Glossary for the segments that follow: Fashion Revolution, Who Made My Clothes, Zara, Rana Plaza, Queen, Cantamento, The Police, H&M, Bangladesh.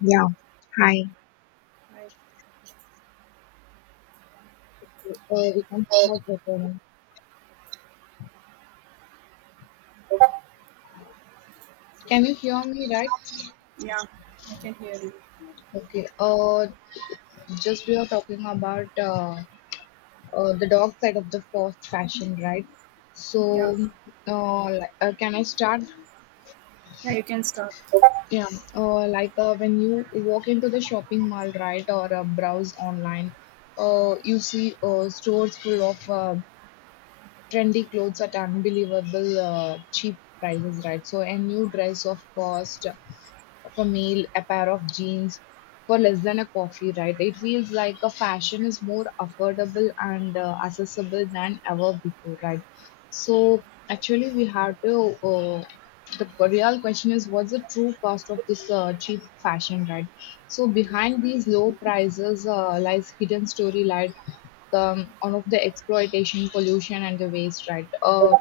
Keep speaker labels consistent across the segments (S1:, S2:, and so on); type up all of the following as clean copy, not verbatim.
S1: Yeah, hi.
S2: I,
S1: Uh, we can start recording. Can you hear me right?
S2: yeah, I can hear you.
S1: Okay. Just we are talking about the dark side of the fast fashion, right? So,
S2: Yeah,
S1: like, can I start?
S2: yeah, you can start.
S1: Yeah. Like when you walk into the shopping mall, right, or browse online, you see stores full of trendy clothes at unbelievable cheap prices, right? So, a new dress of cost of a meal, a pair of jeans for less than a coffee, right? It feels like a fashion is more affordable and accessible than ever before, right? So actually, we have to. The real question is, what's the true cost of this cheap fashion, right? So behind these low prices lies hidden story, like all of the exploitation, pollution, and the waste, right?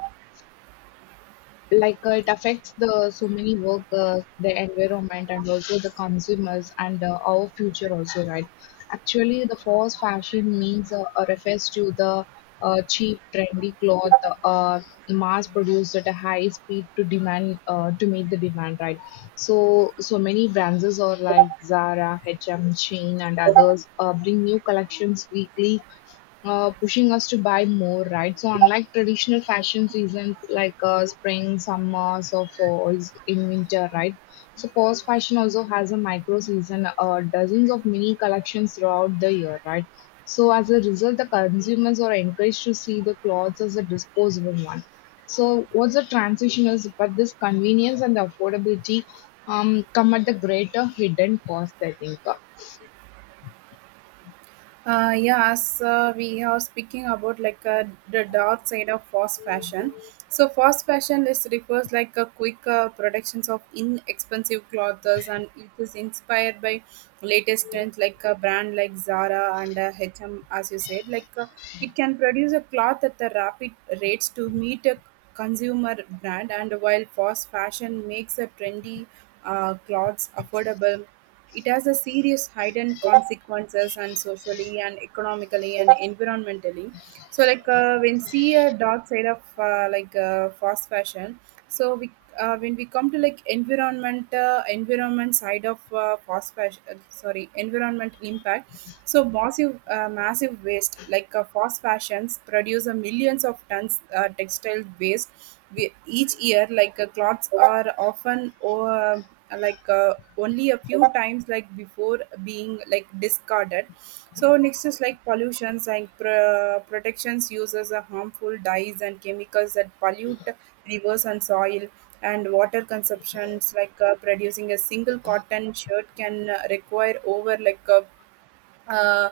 S1: Like it affects the so many workers, the environment, and also the consumers and our future also, right? Actually, the fast fashion means refers to the cheap trendy cloth, uh, mass produced at a high speed to demand to meet the demand, right? So so many brands are like Zara, H&M, Shein, and others bring new collections weekly, pushing us to buy more, right? So unlike traditional fashion seasons like spring, summer, so falls in winter, right? So fast fashion also has a micro season, dozens of mini collections throughout the year, right? So as a result, the consumers are encouraged to see the clothes as a disposable one. So what's the transition is, but this convenience and the affordability come at the greater hidden cost, I think.
S2: Yeah, as we are speaking about like the dark side of fast fashion. So fast fashion is refers like a quick productions of inexpensive clothes, and it is inspired by latest trends like a brand like Zara and H&M, as you said. Like it can produce a cloth at the rapid rates to meet a consumer brand. And while fast fashion makes a trendy clothes affordable, it has a serious hidden consequences, and socially and economically and environmentally. So like when see a dark side of like fast fashion. So we when we come to like environment side of fast fashion, sorry, environment impact. So massive waste, like fast fashions produce a millions of tons textile waste each year. Like clothes are often over like only a few times like before being like discarded. So next is like pollutions and protections uses a harmful dyes and chemicals that pollute rivers and soil and water consumptions. Like producing a single cotton shirt can require over like uh,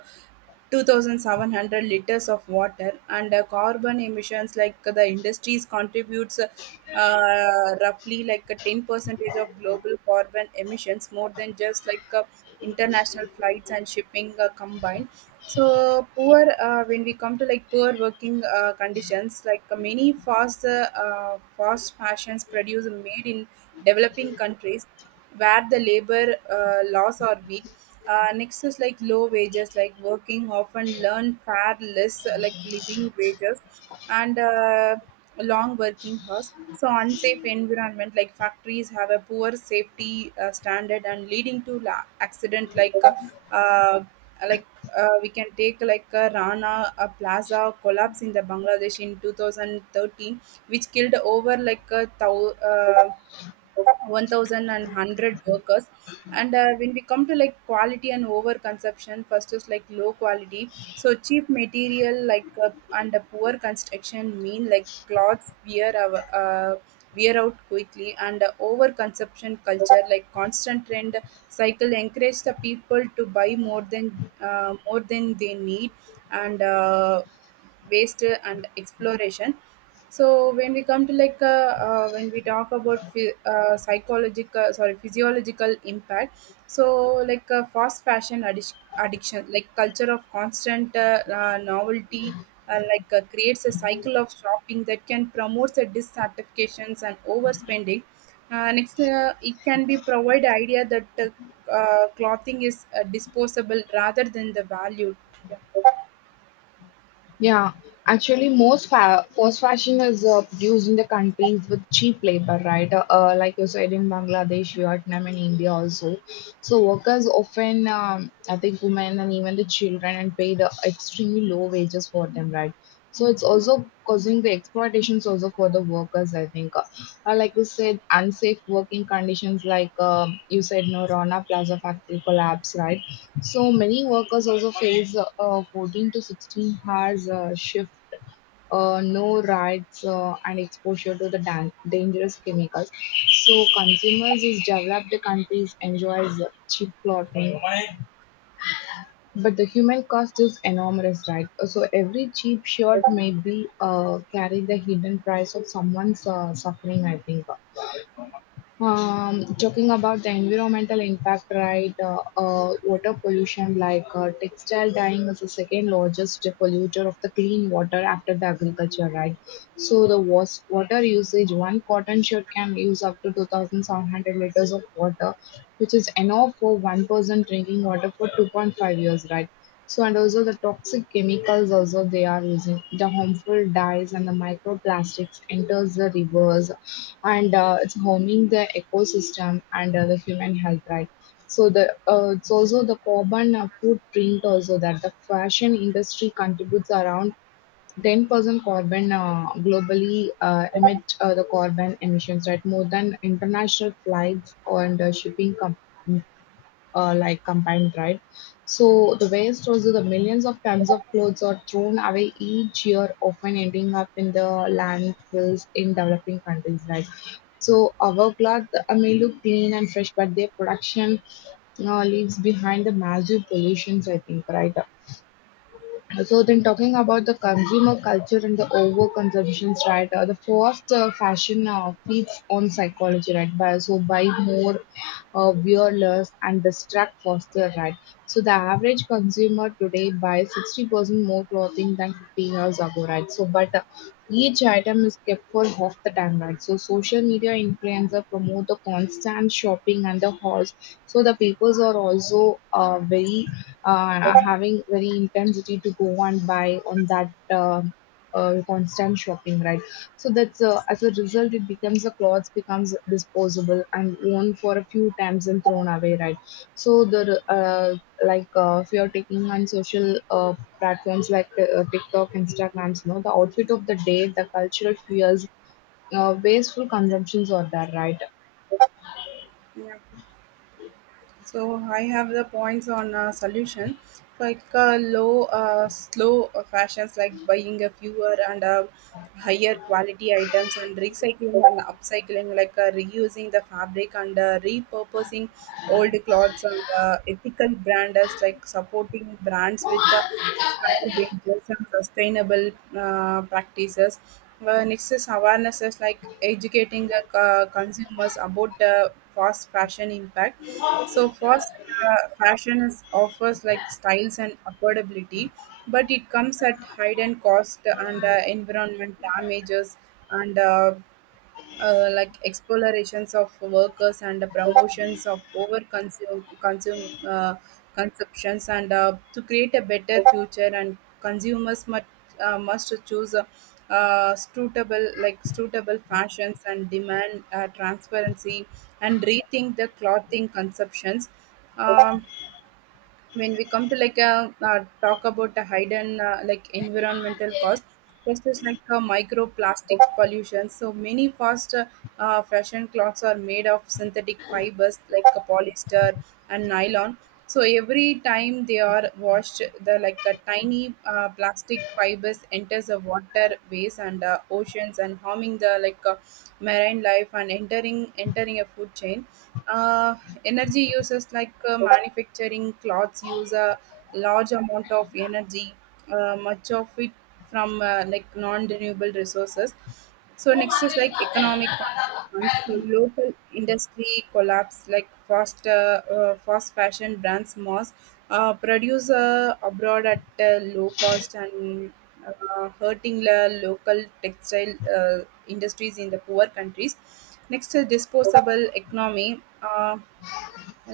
S2: 2,700 liters of water. And carbon emissions, like the industries contributes roughly like a 10 percentage of global carbon emissions, more than just like international flights and shipping combined. So poor when we come to like poor working conditions, like many fast fashions produce made in developing countries where the labor laws are weak. Next is like low wages, like working often learn far less, like living wages, and long working hours. So unsafe environment, like factories have a poor safety standard and leading to accident, uh, like we can take like a Rana a Plaza collapse in the Bangladesh in 2013, which killed over like a thousand, of 1100 workers. And when we come to like quality and over consumption, first is like low quality, so cheap material like and a poor construction mean like clothes wear out quickly. And over consumption culture, like constant trend cycle encourage the people to buy more than they need. And waste and exploration. So when we come to like when we talk about phy- psychological sorry physiological impact. So like fast fashion addiction, like culture of constant novelty, like creates a cycle of shopping that can promote the dissatisfactions and overspending. Next, it can be provide idea that clothing is disposable rather than the value. Yeah.
S1: Yeah, actually, most fa fast fashion is produced in the countries with cheap labor, right? Like you said, in Bangladesh, Vietnam, and India also. So workers often, I think, women and even the children, and paid extremely low wages for them, right? So it's also causing the exploitations also for the workers, I think. Like you said, unsafe working conditions, like you said, no Rana Plaza factory collapse, right? So many workers also face 14 to 16 hours shift, no rights, and exposure to the dangerous chemicals. So consumers in developed countries enjoys cheap clothing, but the human cost is enormous, right? So every cheap shirt may be carry the hidden price of someone's suffering, I think. Talking about the environmental impact, right? Water pollution, like textile dyeing, is the second largest polluter of the clean water after the agriculture, right? So the water usage, one cotton shirt can use up to 2,700 liters of water, which is enough for one person drinking water for 2.5 years, right? So and also the toxic chemicals also they are using the harmful dyes, and the microplastics enters the rivers and it's harming the ecosystem and the human health, right? So the it's also the carbon footprint also, that the fashion industry contributes around 10% carbon globally emit the carbon emissions, right, more than international flights and shipping companies like combined, right? So the waste was the millions of tons of clothes are thrown away each year, often ending up in the landfills in developing countries, right? So our cloth may look clean and fresh, but their production leaves behind the massive pollutions, I think, right? So then talking about the consumer culture and the overconsumption, right? The first fashion feeds on psychology, right? By, so buy more, wear less, and distract faster, right? So the average consumer today buys 60% more clothing than 15 years ago, right? So but each item is kept for half the time, right? So social media influencer promote the constant shopping and the hauls, so the papers are also very having very intensity to go and buy on that constant shopping, right? So that's as a result, it becomes a clothes becomes disposable and worn for a few times and thrown away, right? So the like if you are taking on social platforms like TikTok, Instagrams, you know, the outfit of the day, the cultural fears, wasteful consumptions are there, right?
S2: Yeah. So I have the points on solution. Like slow fashions, like buying a fewer and higher quality items, and recycling and upcycling, like reusing the fabric and repurposing old clothes, and ethical brands like supporting brands with fair wages and sustainable practices. Next is awareness, like educating the consumers about the fast fashion impact. So fast fashion is, offers like styles and affordability, but it comes at hidden cost and environment damages and like explorations of workers and the promotions of over consume, consumptions. And to create a better future, and consumers must choose suitable, like suitable fashions, and demand transparency and rethink the clothing consumptions. um, when we come to like a talk about the hidden like environmental cost, this is like a microplastic pollution. So many fast fashion clothes are made of synthetic fibers like a polyester and nylon. So every time they are washed, the like a tiny plastic fibers enters the water ways and oceans, and harming the like marine life and entering a food chain. uh, Energy uses, like manufacturing clothes use a large amount of energy, much of it from like non-renewable resources. So next is like economic consequence. So local industry collapse, like fast fashion brands mass produce abroad at low cost, and hurting the local textile industries in the poor countries. Next, disposable economy.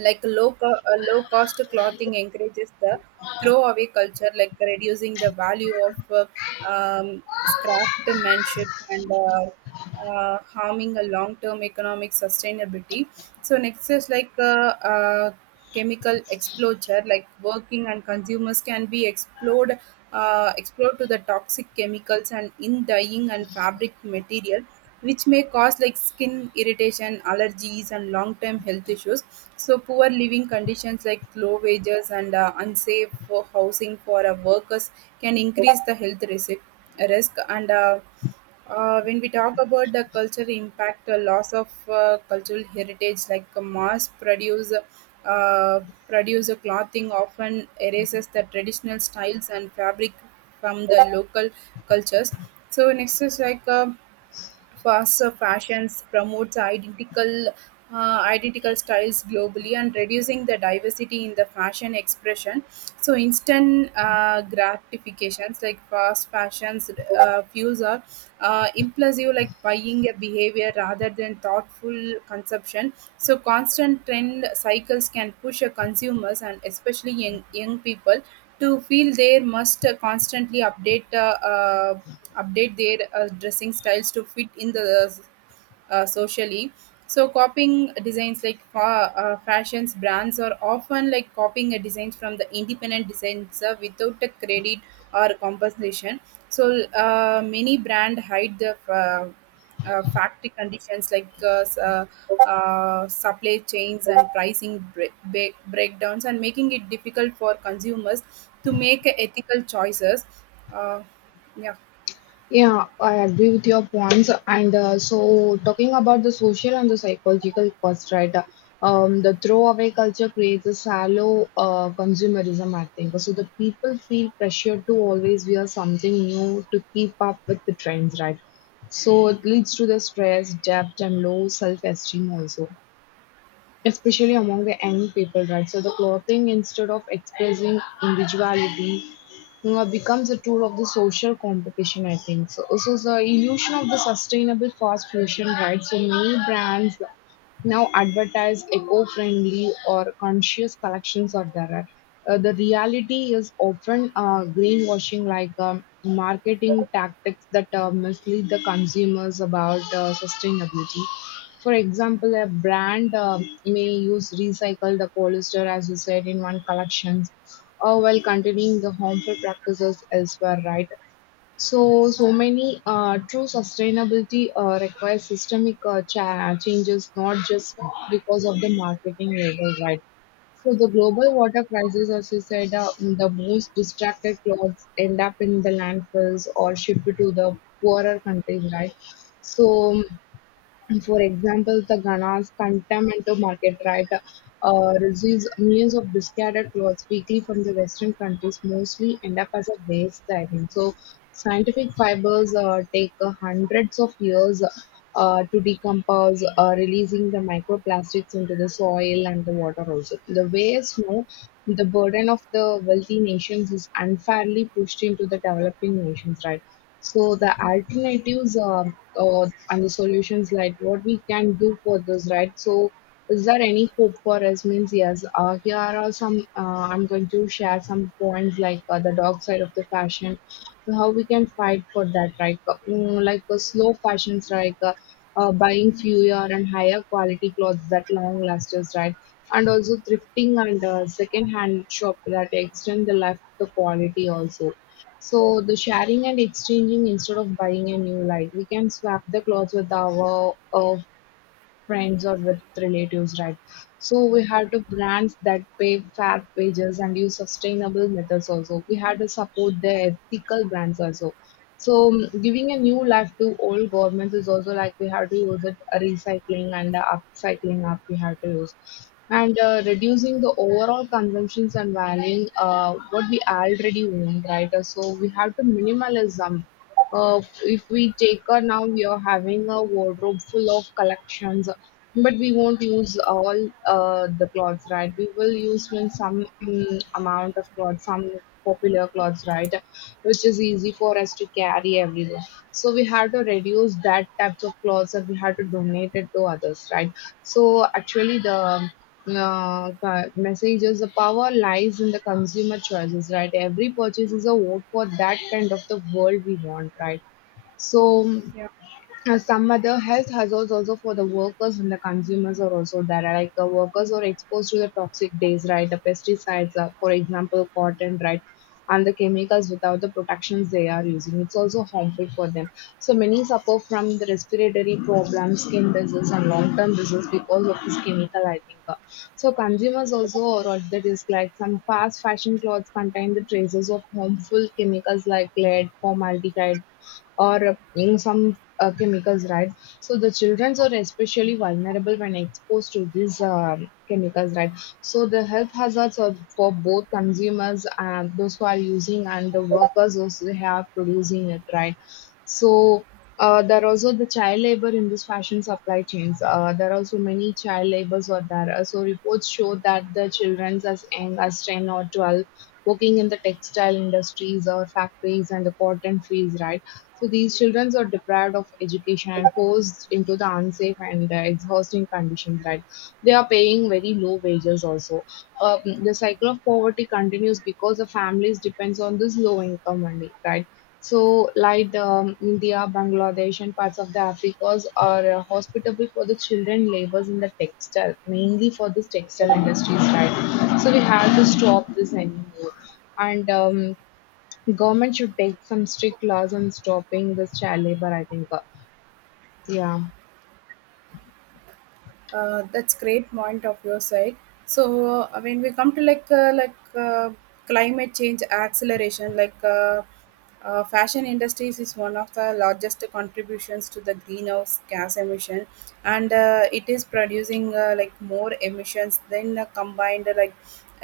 S2: Like low cost clothing encourages the throwaway culture, like reducing the value of uh, um, craftsmanship, and harming a long-term economic sustainability. So next is like chemical exposure, like working and consumers can be explored to the toxic chemicals and in dyeing and fabric material, which may cause like skin irritation, allergies, and long-term health issues. So poor living conditions, like low wages and unsafe for housing for workers can increase the health risk. And when we talk about the cultural impact, loss of cultural heritage, like mass produce. Produce clothing often erases the traditional styles and fabric from the local cultures. So next is like fast fashions promotes identical styles globally and reducing the diversity in the fashion expression. So instant gratifications, like fast fashions fuels are impulsive, like buying a behavior rather than thoughtful consumption. So constant trend cycles can push a consumers, and especially young people to feel they must constantly update their dressing styles to fit in the socially. So copying designs, like fashions brands are often like copying a designs from the independent designer without a credit or compensation. So many brand hide the factory conditions, like supply chains and pricing breakdowns, and making it difficult for consumers to make ethical choices. Uh, yeah,
S1: Yeah, I agree with your points. And so, talking about the social and the psychological cost, right? The throwaway culture creates a shallow consumerism, I think. So, the people feel pressured to always wear something new to keep up with the trends, right? So, it leads to the stress, debt, and low self esteem also. Especially among the young people, right? So the clothing, instead of expressing individuality, becomes a tool of the social competition, I think. So, so the illusion of the sustainable fast fashion, right? So many brands now advertise eco-friendly or conscious collections are there, right? The reality is often greenwashing, like marketing tactics that mislead the consumers about sustainability. For example, a brand may use recycled polyester, as you said, in one collections, while continuing the harmful practices elsewhere, right? So, so many true sustainability requires systemic changes, not just because of the marketing label, right? So the global water crisis, as you said, the most distracted clothes end up in the landfills or shipped to the poorer countries, right? So for example, the Ghana's Cantamento market, right, receives millions of discarded clothes weekly from the Western countries, mostly end up as a waste, I think. So, scientific fibers take hundreds of years to decompose, releasing the microplastics into the soil and the water also. The waste, no, the burden of the wealthy nations is unfairly pushed into the developing nations, right? So the alternatives and the solutions, like what we can do for this, right? So is there any hope for us? Means yes. Here are some. I'm going to share some points like the dark side of the fashion, how we can fight for that, right? Like slow fashions, like buying fewer and higher quality clothes that long lasters, right? And also thrifting and second hand shop that extend the life of the quality also, so the sharing and exchanging instead of buying a new, like we can swap the clothes with our friends or with relatives, right? So we had to brands that pay fair wages and use sustainable methods also. We had to support the ethical brands also. So giving a new life to old governments is also like we have to use it, recycling and upcycling up, we have to use, and reducing the overall consumptions and valuing what we already own, right? So we have to minimalism. If we take a, now we are having a wardrobe full of collections, but we won't use all the clothes, right? We will use when some amount of clothes, some popular clothes, right, which is easy for us to carry everywhere, so we had to reduce that types of clothes and we had to donate it to others, right? So actually the messages, the power lies in the consumer choices, right? Every purchase is a vote for that kind of the world we want, right? So
S2: yeah,
S1: some other health hazards also for the workers and the consumers are also there. Like workers are exposed to the toxic days, right? The pesticides, for example, cotton, right? And the chemicals without the protections they are using. It's also harmful for them. So many suffer from the respiratory problems, skin disease, and long-term disease because of this chemical, I think. So consumers also are at the risk. Like some fast fashion clothes contain the traces of harmful chemicals like lead, formaldehyde, or in some chemicals, right? So the children are especially vulnerable when exposed to these chemicals, right? So the health hazards are for both consumers and those who are using, and the workers also they have producing it, right? So there are also the child labor in this fashion supply chains. There are also many child labors are there. So reports show that the children as young as 10 or 12 working in the textile industries or factories and the cotton fields, right? So these children are deprived of education and forced into the unsafe and exhausting conditions that they are paying very low wages also. The cycle of poverty continues because the families depends on this low income money, right? So, India, Bangladesh, and parts of the Africas are hospitable for the children labors in the textile, mainly for this textile industries, right? So we have to stop this anymore. And Government should take some strict laws on stopping this child labor, I think.
S2: that's great point of your side. So when we come to like climate change acceleration, like fashion industries is one of the largest contributions to the greenhouse gas emission, and it is producing like more emissions than combined like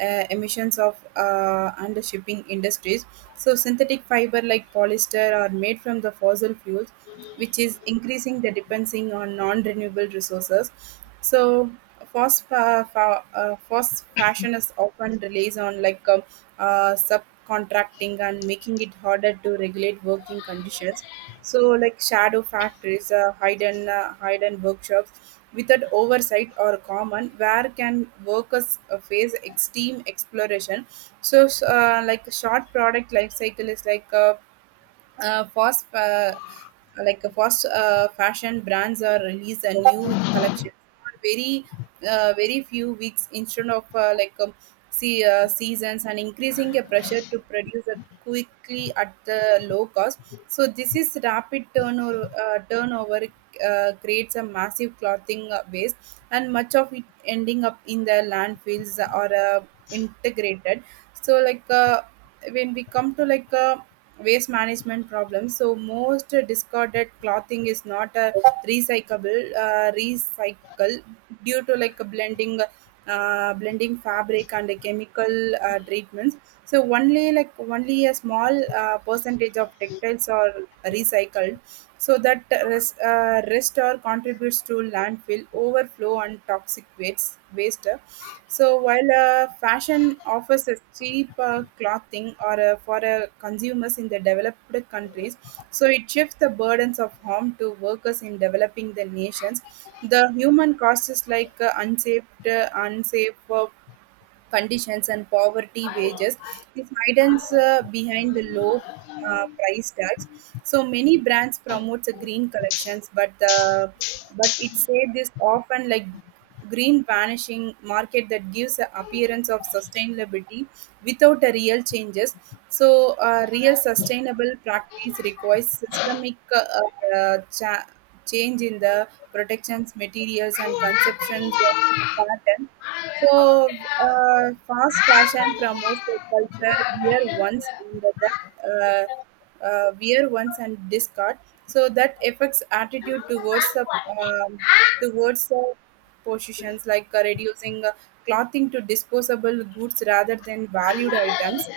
S2: emissions of and the shipping industries. So synthetic fiber like polyester are made from the fossil fuels, which is increasing the dependency on non-renewable resources. So fast fashion is often relies on like subcontracting and making it harder to regulate working conditions. So like shadow factories, hidden workshops without oversight are common, where can workers face extreme exploration. So like short product life cycle is like fast fa- like a fast fashion brands are release a new collection for very few weeks instead of like see seasons, and increasing a pressure to produce a quickly at the low cost. So this is rapid turnover creates a massive clothing waste, and much of it ending up in the landfills or integrated. So like when we come to like waste management problems. So most discarded clothing is not a recyclable recycle due to like a blending fabric and the chemical treatments. So only a small percentage of textiles are recycled. So that rest, rest or contributes to landfill overflow and toxic waste. So while fashion offers a cheap clothing or for consumers in the developed countries, so it shifts the burdens of harm to workers in developing the nations. The human cost is like unsafe. Conditions and poverty wages is hidden behind the low price tags. So many brands promotes a green collections, but the but it say this often like green vanishing market that gives the appearance of sustainability without a real changes. So real sustainable practice requires systemic uh, cha- change in the protections materials and consumptions pattern. So fast fashion promotes the culture wear once and that wear once and discard. So that affects attitude um, towards the positions, like reducing clothing to disposable goods rather than valued items.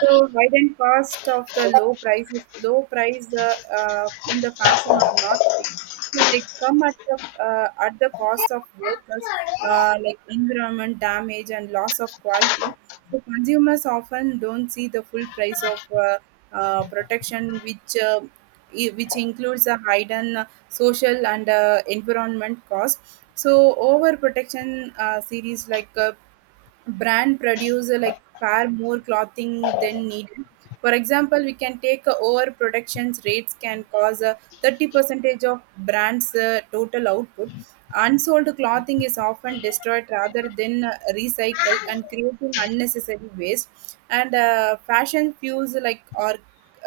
S2: So wide and cost of the low prices, low price in the fashion are not free. So they come at the
S1: Yeah.
S2: cost of workers, like environment damage and loss of quality. So consumers often don't see the full price of protection, which which includes the hidden social and environment cost. So overprotection, series, like brand produce like far more clothing than needed. For example, we can take overproductions rates can cause 30 percentage of brands total output. Unsold clothing is often destroyed rather than recycled, and creating unnecessary waste. And fashion fuels, like or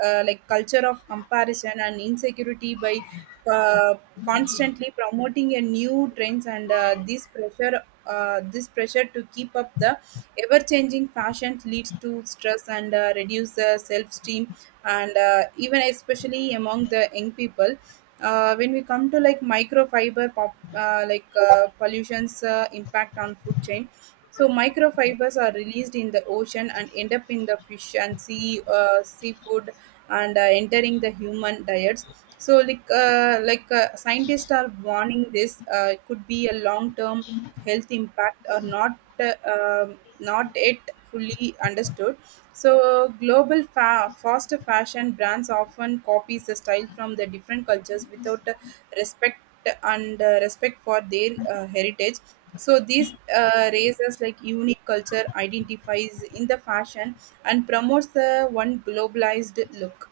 S2: like culture of comparison and insecurity by uh, constantly promoting a new trends. And this pressure to keep up the ever changing fashions leads to stress and reduce the self esteem, and even especially among the young people. When we come to like microfiber like pollution's impact on food chain. So microfibers are released in the ocean and end up in the fish and seafood, and entering the human diets. So like scientists are warning this, it could be a long term health impact or not yet fully understood. So global fast fashion brands often copies the style from the different cultures without respect respect for their heritage. So these raises like unique culture identifies in the fashion and promotes the one globalized look.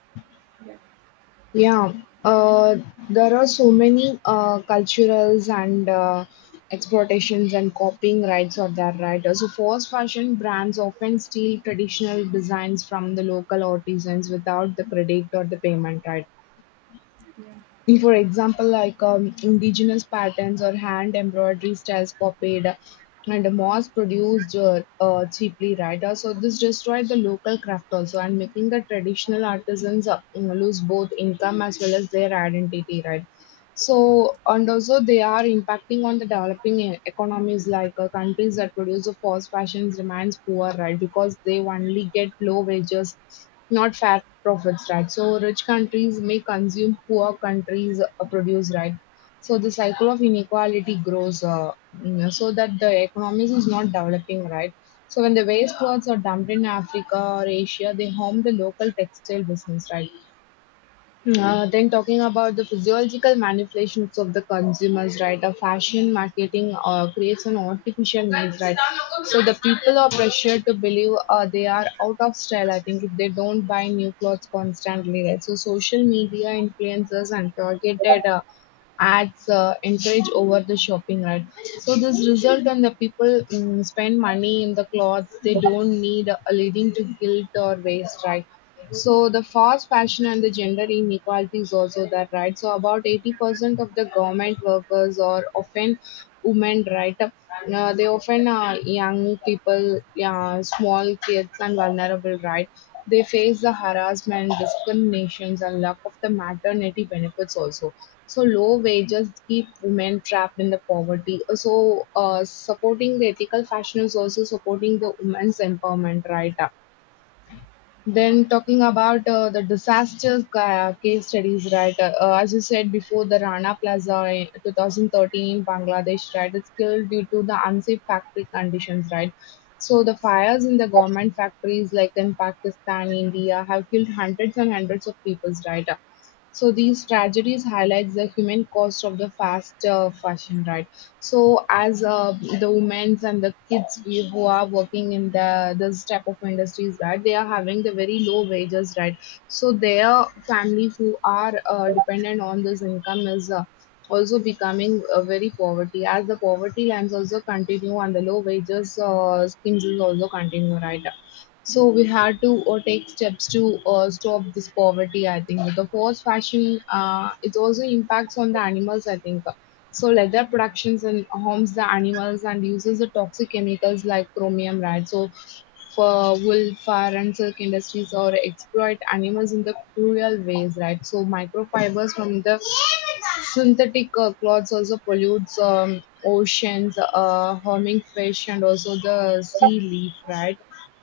S1: Yeah, uh, there are so many culturals and exportations and copying rights of their right. So, fast fashion brands often steal traditional designs from the local artisans without the credit or the payment right. For example, indigenous patterns or hand embroidery styles copied and mass produced cheaply, right? So this destroyed the local craft also and making the traditional artisans lose both income as well as their identity, right? So, and also they are impacting on the developing economies like countries that produce the fast fashions remains poor, right? Because they only get low wages, not fair profits, right? So rich countries may consume poor countries produce, right? So the cycle of inequality grows, you so that the economies is not developing, right? So when the waste clothes are dumped in Africa or Asia, they harm the local textile business, right? Then talking about the physiological manipulations of the consumers, right? A fashion marketing creates an artificial needs, right? So the people are pressured to believe they are out of style. I think if they don't buy new clothes constantly, right? So social media influencers and targeted ads encourage over the shopping, right? So this result and the people spend money in the clothes they don't need, leading to guilt or waste, right? So the fast fashion and the gender inequalities also there, right? So about 80% of the government workers are often women, right? They often are young people, yeah, small kids and vulnerable, right? They face the harassment, discriminations and lack of the maternity benefits also. So low wages keep women trapped in the poverty. So supporting the ethical fashion is also supporting the women's empowerment, right?
S2: Yeah,
S1: Then talking about the disaster case studies, right? As you said before, the Rana Plaza in 2013 in Bangladesh, right? It's killed due to the unsafe factory conditions, right? So the fires in the government factories, like in Pakistan, India, have killed hundreds and hundreds of people, right? So these tragedies highlights the human cost of the fast fashion, right? So as the women's and the kids we, who are working in the this type of industries, right, they are having the very low wages, right? So their family who are dependent on this income is also becoming very poverty as the poverty lines also continue and the low wages schemes is also continue, right? So we had to take steps to stop this poverty. I think the forced fashion it also impacts on the animals. I think so. Leather productions and harms the animals and uses the toxic chemicals like chromium, right? So for wool, fur, and silk industries or exploit animals in the cruel ways, right? So microfibers from the synthetic cloths also pollutes oceans, harming fish, and also the sea leaf, right?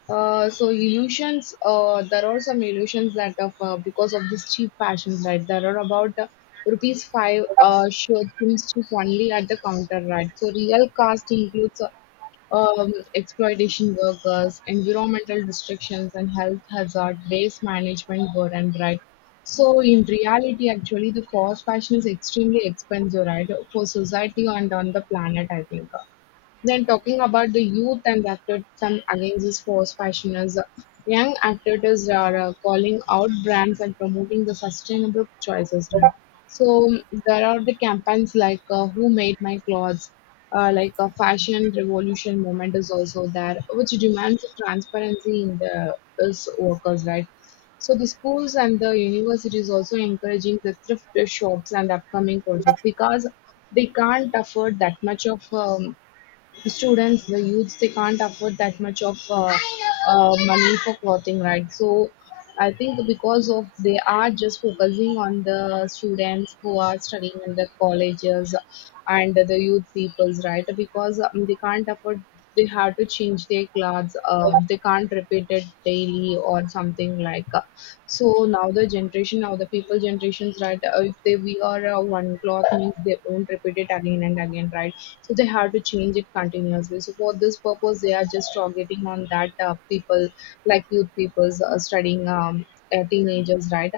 S1: So illusions, there are some illusions that of because of this cheap fashion, right? There are about rupees five shirts cheap only at the counter, right? So real cost includes. Exploitation workers, environmental restrictions, and health hazard, waste management were and right. So in reality, actually, the fast fashion is extremely expensive, right, for society and on the planet. I think. Then talking about the youth and activism against this force fashioners, young activists are calling out brands and promoting the sustainable choices. Right? So there are the campaigns like "Who Made My Clothes," like a fashion revolution movement is also there, which demands transparency in the its workers, right? So the schools and the universities also encouraging the thrift shops and upcoming projects because they can't afford that much of students, the youths, they can't afford that much of money for clothing, right? So I think because of they are just focusing on the students who are studying in the colleges and the youth peoples, right? Because they can't afford, they have to change their clothes. They can't repeat it daily or something like. So now the generation, now the people generations, right? If they wear one cloth means they won't repeat it again and again, right? So they have to change it continuously, so for this purpose they are just targeting on that people like youth people studying teenagers, right?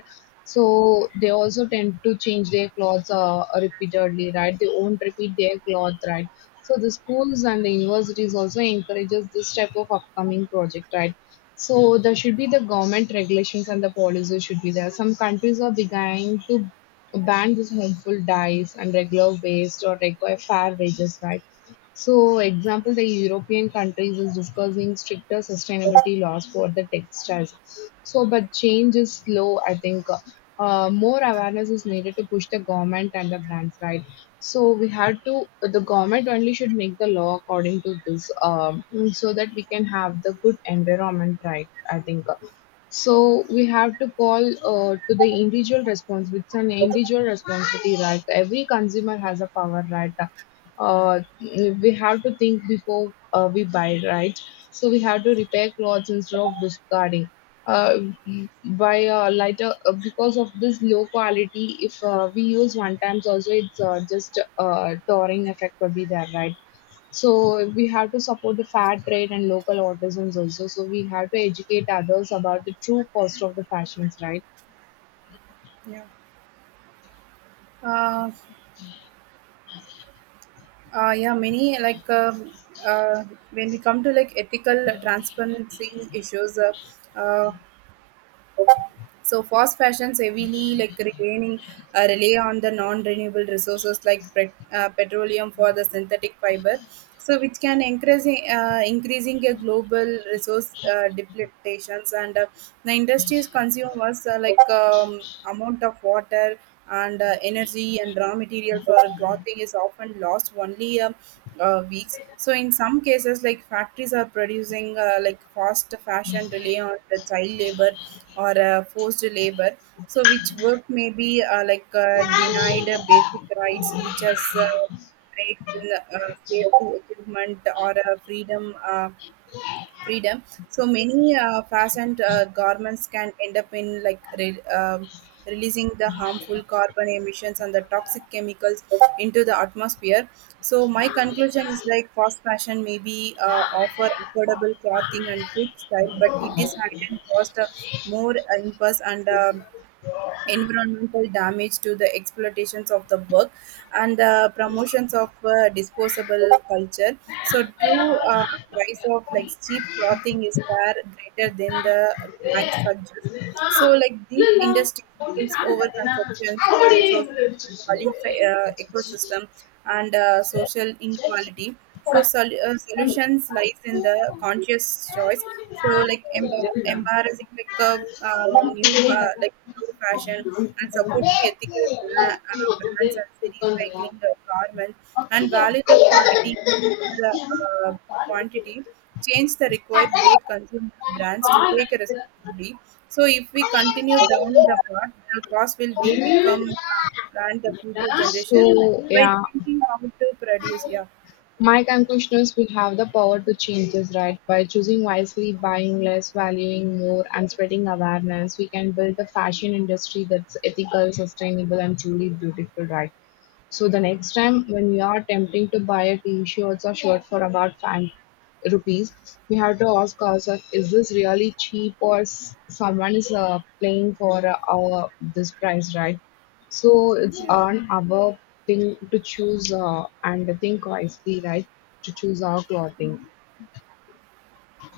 S1: So they also tend to change their clothes repeatedly, right? They won't repeat their cloth, right? So the schools and the universities also encourages this type of upcoming project, right? So there should be the government regulations and the policies should be there. Some countries are beginning to ban these harmful dyes and regular waste or require fair wages, right? So, example, the European countries is discussing stricter sustainability laws for the textiles. So, but change is slow. I think more awareness is needed to push the government and the brands, right. So, we had to the government only should make the law according to this, so that we can have the good environment, right. I think. So we have to call to the individual response. It's an individual responsibility, right? Every consumer has a power, right? We have to think before we buy, right? So we have to repair clothes instead of discarding. Uh, by Lighter because of this low quality, if we use one times also, it's just touring effect will be there, right? So we have to support the fair trade and local artisans also. So we have to educate others about the true cost of the fashions, right?
S2: yeah, uh, yeah, many like uh, when we come to like ethical transparency issues. Uh, So fast fashions heavily like rely on the non-renewable resources like petroleum for the synthetic fiber, so which can increase increasing a global resource depletions, and the industries consumers like amount of water and energy and raw material for clothing is often lost only weeks. So in some cases, like factories are producing like fast fashion rely on the child labor or forced labor, so which work may be like denied basic rights, which has breaks in safety equipment or freedom. So many fastened garments can end up in like releasing the harmful carbon emissions and the toxic chemicals into the atmosphere. So my conclusion is like fast fashion maybe offer
S1: 네.
S2: affordable clothing and good style, but it is hidden cost, more impulse and environmental damage to the exploitations of the work and the promotions of disposable culture. So true price of like cheap clothing is far greater than the drag suggests. So like these industries pulls over consumptions and resources, pollutes the ecosystem, and social inequality. So solutions lies in the conscious choice. So like embarrassing, like a new fa- like new fashion, and supporting ethical brands, and recycling the garments, and value the quality over the uh, quantity. Change the required both consumer brands to take responsibly. So if we continue down the path, the cost will be become, and the future generation
S1: So
S2: by
S1: yeah,
S2: thinking how to produce. Yeah,
S1: my conclusions we have the power to change this right by choosing wisely, buying less, valuing more, and spreading awareness. We can build a fashion industry that's ethical, sustainable, and truly beautiful, right? So the next time when you are tempting to buy a t-shirts or shirt for about five rupees, we have to ask ourselves: Is this really cheap, or someone is playing for our this price, right? So it's
S2: yeah.
S1: an our thing to choose and think wisely, right? To choose our clothing.